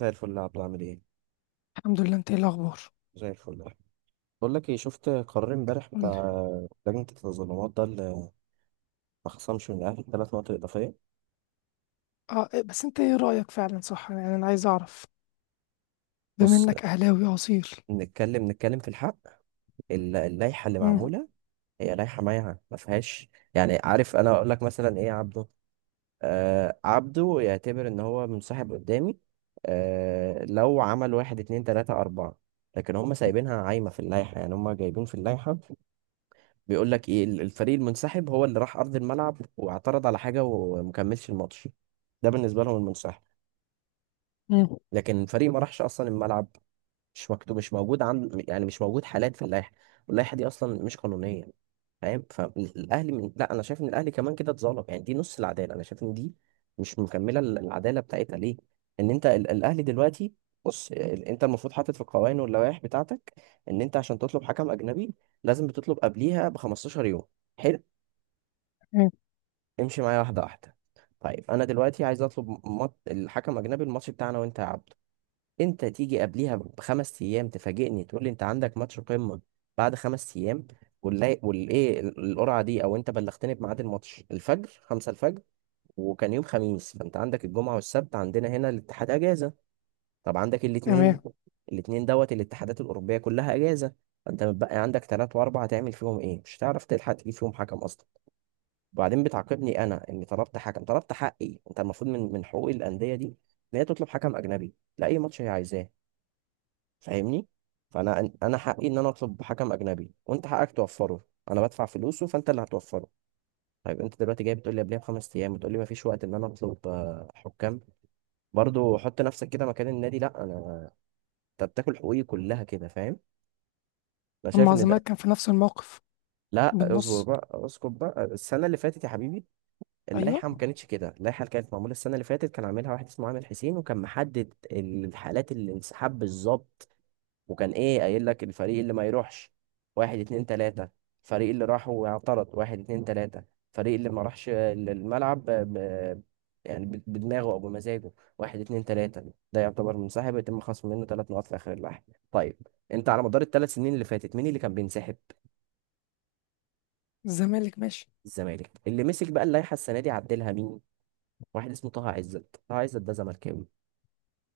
زي الفل يا عبدو، عامل ايه؟ الحمد لله، انت ايه الاخبار؟ زي الفل. بقول لك ايه، شفت قرار امبارح بتاع قولي. لجنة التظلمات ده اللي ما خصمش من الاهلي ثلاث نقط اضافية؟ اه إيه، بس انت ايه رايك فعلا؟ صح، يعني انا عايز اعرف بما بص، انك اهلاوي اصيل. نتكلم في الحق. اللائحة اللي امم. معمولة هي لائحة مايعة ما فيهاش، يعني عارف، انا اقول لك مثلا ايه يا عبدو؟ آه، عبدو يعتبر ان هو منسحب قدامي آه لو عمل واحد اتنين تلاتة اربعة، لكن هم سايبينها عايمة في اللائحة. يعني هم جايبين في اللائحة بيقول لك ايه، الفريق المنسحب هو اللي راح ارض الملعب واعترض على حاجه ومكملش الماتش. ده بالنسبه لهم المنسحب، امم. لكن الفريق ما راحش اصلا الملعب، مش مكتوب، مش موجود عند، يعني مش موجود حالات في اللائحه. واللائحه دي اصلا مش قانونيه، فاهم؟ لا، انا شايف ان الاهلي كمان كده اتظلم، يعني دي نص العداله، انا شايف ان دي مش مكمله العداله بتاعتها. ليه؟ ان انت الاهلي دلوقتي، بص انت المفروض حاطط في القوانين واللوائح بتاعتك، ان انت عشان تطلب حكم اجنبي لازم بتطلب قبليها ب 15 يوم. حلو. تمام. امشي معايا واحدة واحدة. طيب أنا دلوقتي عايز أطلب الحكم أجنبي الماتش بتاعنا، وأنت يا عبده أنت تيجي قبليها بخمس أيام تفاجئني تقول لي أنت عندك ماتش قمة بعد خمس أيام، والإيه القرعة دي؟ أو أنت بلغتني بميعاد الماتش الفجر، خمسة الفجر، وكان يوم خميس، فأنت عندك الجمعة والسبت عندنا هنا الاتحاد أجازة. طب عندك الاتنين، تمام. الاتنين دوت الاتحادات الأوروبية كلها أجازة، فأنت متبقي عندك تلات وأربعة، تعمل فيهم إيه؟ مش هتعرف تلحق تجيب فيهم حكم أصلا. وبعدين بتعاقبني انا اني طلبت حكم، طلبت حقي. انت المفروض من حقوق الانديه دي ان هي تطلب حكم اجنبي لاي ماتش هي عايزاه، فاهمني؟ فانا انا حقي ان انا اطلب حكم اجنبي، وانت حقك توفره، انا بدفع فلوسه فانت اللي هتوفره. طيب انت دلوقتي جاي بتقول لي قبلها بخمس ايام، بتقول لي ما فيش وقت ان انا اطلب حكام؟ برضو حط نفسك كده مكان النادي. لا، انا انت بتاكل حقوقي كلها كده، فاهم؟ انا شايف اما ان الزمالك ده. كان في نفس الموقف لا، اصبر بالنص. بقى، اسكت بقى. السنه اللي فاتت يا حبيبي ايوه. اللائحة ما كانتش كده، اللائحة اللي كانت معمولة السنة اللي فاتت كان عاملها واحد اسمه عامر حسين، وكان محدد الحالات الانسحاب بالظبط. وكان ايه قايل لك؟ الفريق اللي ما يروحش واحد اتنين تلاتة، الفريق اللي راح واعترض واحد اتنين تلاتة، الفريق اللي ما راحش الملعب يعني بدماغه او بمزاجه، واحد اتنين تلاتة، ده يعتبر منسحب يتم خصم منه ثلاث نقاط في اخر اللائحة. طيب، انت على مدار الثلاث سنين اللي فاتت مين اللي كان بينسحب؟ الزمالك ماشي. الزمالك. اللي مسك بقى اللائحة السنة دي عدلها مين؟ واحد اسمه طه عزت. طه عزت ده زملكاوي،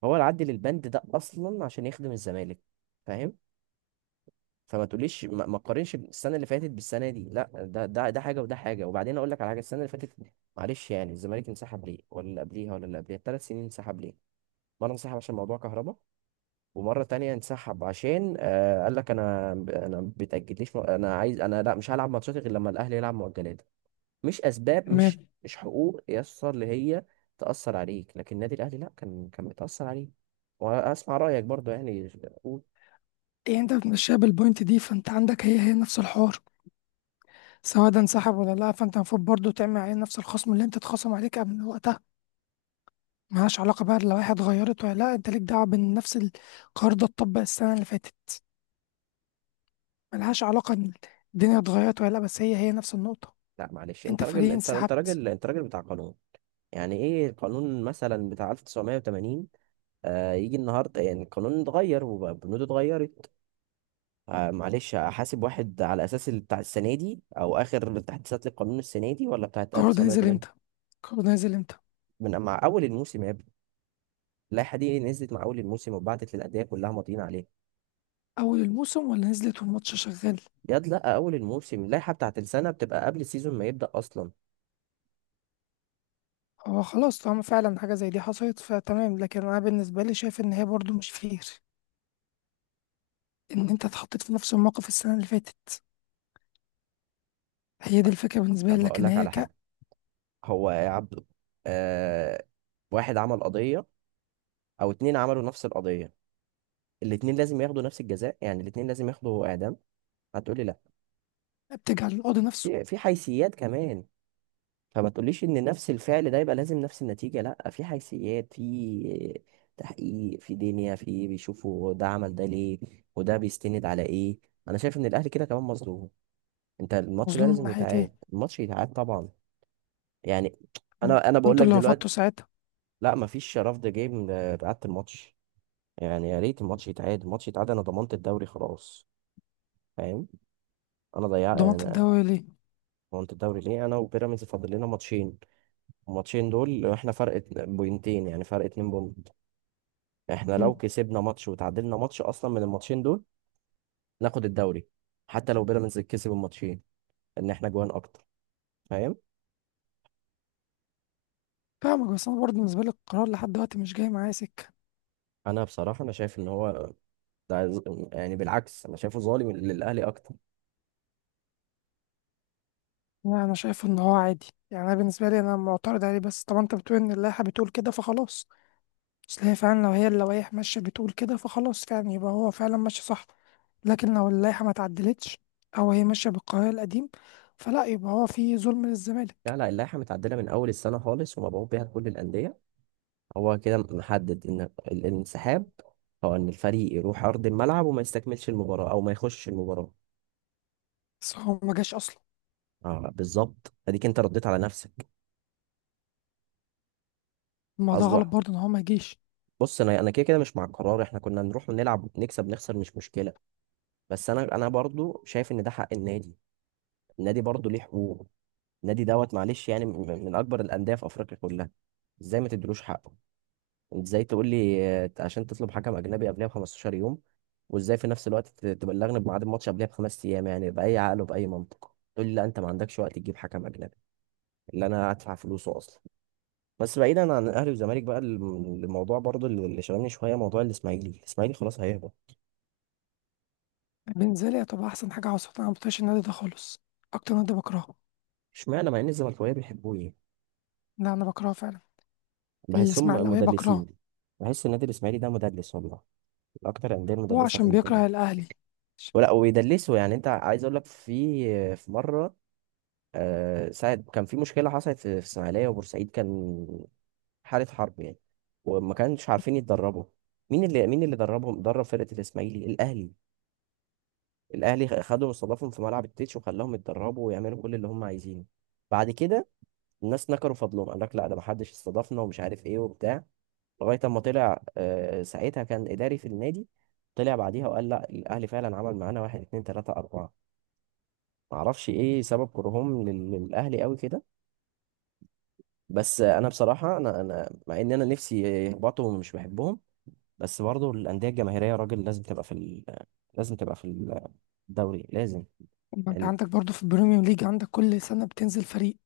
هو العدل البند ده اصلا عشان يخدم الزمالك، فاهم؟ فما تقوليش ما تقارنش السنه اللي فاتت بالسنه دي، لا، ده حاجه وده حاجه. وبعدين اقول لك على حاجه، السنه اللي فاتت، معلش يعني الزمالك انسحب ليه؟ ولا اللي قبليها، ولا اللي قبليها، الثلاث سنين انسحب ليه؟ مره انسحب عشان موضوع كهرباء، ومره تانية انسحب عشان قال لك انا، انا بتاجليش، انا عايز، انا لا، مش هلعب ماتشات غير لما الاهلي يلعب مؤجلات، مش اسباب، مش تمام. مش حقوق يسر اللي هي تاثر عليك، لكن النادي الاهلي لا، كان بيتاثر عليه. واسمع رايك برضو، يعني قول. ايه انت بتمشيها بالبوينت دي؟ فانت عندك هي هي نفس الحوار، سواء ده انسحب ولا لا، فانت المفروض برضه تعمل عليه نفس الخصم اللي انت اتخصم عليك قبل وقتها. ملهاش علاقه بقى لو واحد غيرت ولا لا، انت ليك دعوه بان نفس القرار ده اتطبق السنه اللي فاتت. ملهاش علاقه ان الدنيا اتغيرت ولا لا، بس هي هي نفس النقطه. لا معلش، انت انت راجل، فريق انت انسحبت. راجل، انت راجل بتاع قانون، يعني ايه القانون مثلا بتاع 1980 آه يجي النهارده؟ يعني القانون اتغير وبنوده اتغيرت، آه. معلش احاسب واحد على اساس بتاع السنه دي او اخر تحديثات للقانون السنه دي ولا بتاعت القرار ده نزل 1980؟ امتى؟ القرار ده نزل امتى؟ من مع اول الموسم يا ابني، اللائحه دي نزلت مع اول الموسم وبعتت للانديه كلها ماضيين عليها. اول الموسم ولا نزلت والماتش شغال؟ ياد، لا، اول الموسم اللائحه بتاعت السنه بتبقى قبل السيزون ما يبدا اصلا. هو خلاص طالما فعلا حاجه زي دي حصلت فتمام، لكن انا بالنسبه لي شايف ان هي برضو مش فير، ان انت اتحطيت في نفس الموقف السنه اللي فاتت. هي دي الفكره بالنسبه لي، طب هقول لكن لك هي على حاجه، هو يا عبده، آه، واحد عمل قضيه او اتنين عملوا نفس القضيه، الاتنين لازم ياخدوا نفس الجزاء، يعني الاتنين لازم ياخدوا اعدام؟ هتقولي لا، بتجعل القاضي نفسه في حيثيات كمان. فما تقوليش ان نفس الفعل ده يبقى لازم نفس النتيجه، لا، في حيثيات، في تحقيق، في دنيا، في بيشوفوا ده عمل ده ليه وده بيستند على ايه. انا شايف ان الاهلي كده كمان مظلوم. انت الماتش ده مظلوم من لازم ناحيه ايه؟ يتعاد، الماتش يتعاد طبعا. يعني م. انا بقول انتوا لك اللي دلوقتي، رفضتوا ساعتها. لا مفيش رفض، جاي بعد الماتش، يعني يا ريت الماتش يتعاد، الماتش يتعاد. انا ضمنت الدوري خلاص، فاهم؟ انا ضيعت ضمنت انا. الدوري ليه؟ ضمنت الدوري ليه؟ انا وبيراميدز فاضل لنا ماتشين، الماتشين دول احنا فرق بوينتين، يعني فرق اتنين بوينت، احنا م. لو كسبنا ماتش وتعادلنا ماتش اصلا من الماتشين دول ناخد الدوري، حتى لو بيراميدز كسب الماتشين، ان احنا جوان اكتر، فاهم؟ فاهمك، بس انا برضه بالنسبه لي القرار لحد دلوقتي مش جاي معايا سكه. انا بصراحة انا شايف ان هو ده، يعني بالعكس انا شايفه ظالم للاهلي اكتر. انا شايف ان هو عادي. يعني انا بالنسبه لي انا معترض عليه، بس طبعا انت بتقول ان اللائحه بتقول كده فخلاص. تلاقي فعلا لو هي اللوائح ماشية بتقول كده فخلاص، فعلا يبقى هو فعلا ماشي صح. لكن لو اللائحة ما تعدلتش، أو هي ماشية بالقانون القديم، فلا، يبقى هو في ظلم للزمالك. لا لا، اللائحة متعدلة من أول السنة خالص ومبعوث بيها لكل الأندية، هو كده محدد إن الانسحاب هو إن الفريق يروح أرض الملعب وما يستكملش المباراة أو ما يخشش المباراة. بس هو ما جاش أصلا. آه بالظبط، أديك أنت رديت على نفسك. الموضوع غلط أصبح، برضه إن هو ما جيش. بص أنا كده مش مع القرار، إحنا كنا نروح ونلعب نكسب نخسر مش مشكلة، بس أنا برضو شايف إن ده حق النادي، النادي برضو ليه حقوق. النادي دوت، معلش يعني من أكبر الأندية في أفريقيا كلها، إزاي ما تدلوش حقه؟ انت ازاي تقول لي عشان تطلب حكم اجنبي قبلها ب 15 يوم، وازاي في نفس الوقت تبلغني بميعاد الماتش قبلها بخمس ايام؟ يعني باي عقل وباي منطق تقول لي لا انت ما عندكش وقت تجيب حكم اجنبي اللي انا هدفع فلوسه اصلا؟ بس بعيدا عن الاهلي والزمالك بقى، الموضوع برضو اللي شغلني شويه موضوع الاسماعيلي، الاسماعيلي خلاص هيهبط. بالنسبة لي هتبقى أحسن حاجة حصلت، أنا ما بطيقش النادي ده خالص، أكتر نادي بكرهه. اشمعنى مع ان الزملكاويه بيحبوه؟ ايه؟ لا، أنا بكرهه فعلا، بحسهم الإسماعيلاوية بكرهه. مدلسين، بحس النادي الاسماعيلي ده مدلس والله، من اكتر الانديه هو المدلسه في عشان الدنيا بيكره الأهلي. ولا ويدلسوا. يعني انت عايز اقول لك في مره، آه، ساعة كان في مشكلة حصلت في الإسماعيلية وبورسعيد، كان حالة حرب يعني، وما كانش عارفين يتدربوا. مين اللي دربهم؟ درب فرقة الإسماعيلي الأهلي، الأهلي خدهم، استضافهم في ملعب التتش وخلاهم يتدربوا ويعملوا كل اللي هم عايزينه. بعد كده الناس نكروا فضلهم، قال لك لا، ده ما حدش استضافنا ومش عارف ايه وبتاع، لغاية اما طلع، آه، ساعتها كان إداري في النادي، طلع بعديها وقال لا الأهلي فعلا عمل معانا واحد اتنين تلاتة أربعة. معرفش ايه سبب كرههم للأهلي قوي كده. بس انا بصراحه، انا مع ان انا نفسي يهبطوا ومش بحبهم، بس برضه الانديه الجماهيريه يا راجل لازم تبقى في لازم تبقى في الدوري لازم، ما أنت يعني. عندك برضه في البريميوم ليج عندك كل سنة بتنزل فريق،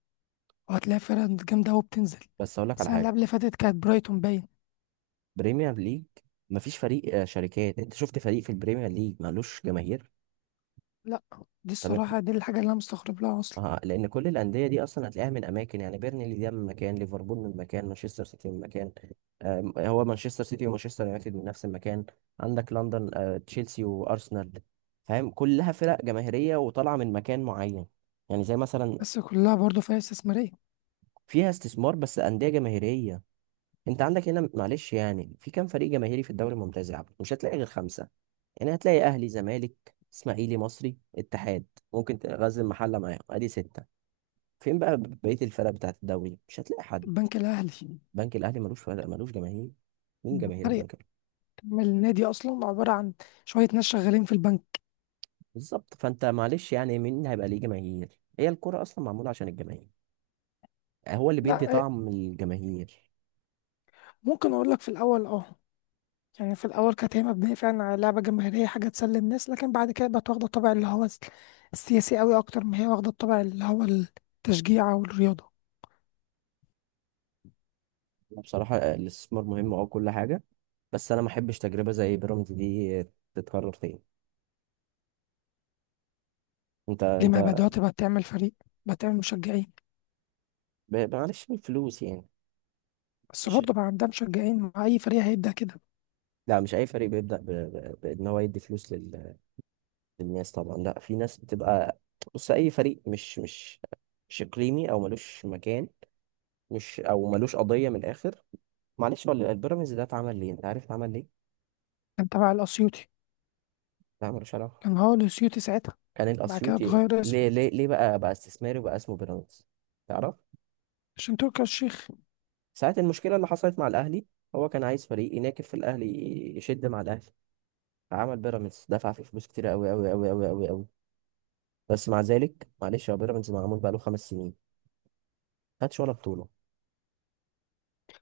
وهتلاقي فرق جامدة أوي بتنزل. بس اقول لك على السنة اللي حاجه، قبل اللي فاتت كانت برايتون باين. بريمير ليج مفيش فريق شركات. انت شفت فريق في البريمير ليج مالوش جماهير؟ لا، دي طب، الصراحة دي الحاجة اللي أنا مستغرب لها أصلا. آه، لأن كل الأندية دي أصلا هتلاقيها من أماكن، يعني بيرنلي ده من مكان، ليفربول من مكان، مانشستر سيتي من مكان. آه، هو مانشستر سيتي ومانشستر يونايتد من نفس المكان. عندك لندن آه تشيلسي وأرسنال، فاهم؟ كلها فرق جماهيرية وطالعة من مكان معين، يعني زي مثلا. بس كلها برضه فيها استثمارية. فيها استثمار بس أندية جماهيرية. أنت عندك هنا معلش يعني في كام فريق جماهيري في الدوري الممتاز يا عبد؟ مش هتلاقي غير خمسة، يعني هتلاقي أهلي زمالك إسماعيلي مصري اتحاد، ممكن تغزل محلة معاهم أدي ستة. فين بقى بقية الفرق بتاعت الدوري؟ مش هتلاقي حد. البنك الأهلي بنك الأهلي ملوش فرق، ملوش جماهير. مين جماهير فريق، البنك الأهلي؟ من النادي أصلا عبارة عن شوية ناس شغالين في البنك. بالظبط. فأنت معلش يعني مين هيبقى ليه جماهير؟ هي الكرة أصلا معمولة عشان الجماهير، هو اللي لا بيدي إيه، طعم الجماهير. ممكن أقول لك في الأول يعني في الأول كانت هي مبنية فعلا على لعبة جماهيرية، حاجة تسلي الناس، لكن بعد كده بقت واخدة الطابع اللي هو السياسي أوي أكتر ما هي واخدة الطابع اللي هو التشجيع أو الرياضة. بصراحة الاستثمار مهم، أه كل حاجة، بس أنا ما أحبش تجربة زي بيراميدز دي تتكرر تاني. أنت ليه ما بقى أنت دلوقتي بقت تعمل فريق، بقت تعمل مشجعين؟ معلش الفلوس يعني. بس مش، برضه بقى عندها مشجعين مع أي فريق هيبدأ كده. لا مش أي فريق بيبدأ بإن هو يدي فلوس، الناس طبعا، لا في ناس بتبقى. بص اي فريق، مش مش اقليمي او ملوش مكان، مش او ملوش قضيه. من الاخر معلش، هو البيراميدز ده اتعمل ليه انت عارف؟ اتعمل ليه؟ كان تبع الأسيوطي. ده ملوش علاقه. كان هو الأسيوطي ساعتها. كان بعد كده الاسيوطي، اتغير اسمه ليه بقى، بقى استثماري وبقى اسمه بيراميدز تعرف؟ عشان تركي آل الشيخ. ساعه المشكله اللي حصلت مع الاهلي، هو كان عايز فريق يناكف في الاهلي، يشد مع الاهلي، فعمل بيراميدز، دفع فيه فلوس كتير قوي قوي قوي قوي قوي قوي. بس مع ذلك معلش، هو بيراميدز معمول بقاله خمس سنين، خدش ولا بطوله،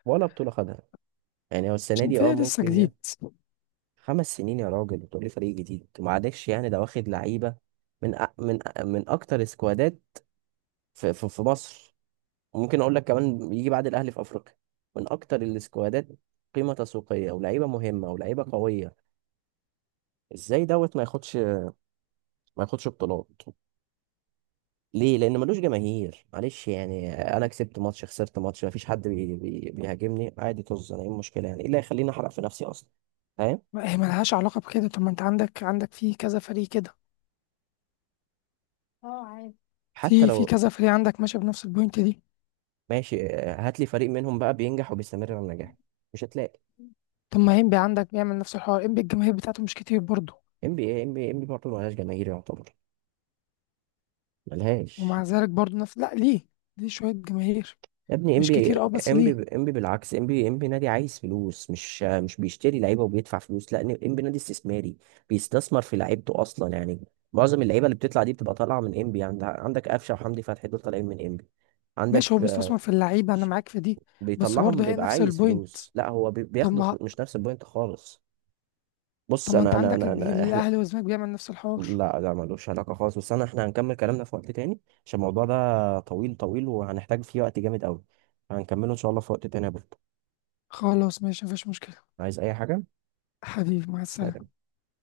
ولا بطوله خدها. يعني هو السنة عشان دي اه فريق لسه ممكن، يا جديد. خمس سنين يا راجل بتقولي فريق جديد؟ ومعلش يعني ده واخد لعيبة من أكتر سكوادات في مصر، وممكن أقول لك كمان يجي بعد الأهلي في أفريقيا من أكتر السكوادات قيمة تسويقية ولاعيبة مهمة ولاعيبة قوية. إزاي دوت ما ياخدش بطولات؟ ليه؟ لأن ملوش جماهير. معلش يعني أنا كسبت ماتش خسرت ماتش مفيش حد بيهاجمني، عادي، طز، أنا إيه المشكلة؟ يعني إيه اللي هيخليني أحرق في نفسي أصلا؟ فاهم؟ هي ملهاش علاقة بكده. طب ما انت عندك في كذا فريق كده، حتى في لو كذا فريق عندك ماشي بنفس البوينت دي. ماشي آه، هات لي فريق منهم بقى بينجح وبيستمر على النجاح، مش هتلاقي. طب ما انبي عندك بيعمل نفس الحوار، انبي الجماهير بتاعته مش كتير برضه. ام بي اي ام بي ام بي برضه ملهاش جماهير يعتبر، ملهاش. ومع ذلك برضه نفس. لا، ليه شوية جماهير. يا ابني ام مش بي كتير اه، بس ام بي ليه. ام بي بالعكس، ام بي ام بي نادي عايز فلوس؟ مش آه، مش بيشتري لعيبه وبيدفع فلوس، لا ام بي نادي استثماري، بيستثمر في لعيبته اصلا يعني، معظم اللعيبه اللي بتطلع دي بتبقى طالعه من ام بي. عندك قفشه وحمدي فتحي دول طالعين من ام بي. ماشي، هو عندك آه، بيستثمر في اللعيبة، انا ش- معاك في دي. بس بيطلعهم برضه هي بيبقى نفس عايز البوينت. فلوس؟ لا هو طب بياخدوا ما فلوس، مش نفس البوينت خالص. طب بص ما انا انت انا عندك انا, أنا احنا، الاهلي والزمالك بيعمل نفس الحوار. لا لا ملوش علاقة خالص، بس أنا إحنا هنكمل كلامنا في وقت تاني، عشان الموضوع ده طويل طويل وهنحتاج فيه وقت جامد أوي، هنكمله إن شاء الله في وقت تاني يا بطل. خلاص ماشي، مفيش مشكلة. عايز أي حاجة؟ حبيبي، مع سلام. السلامة.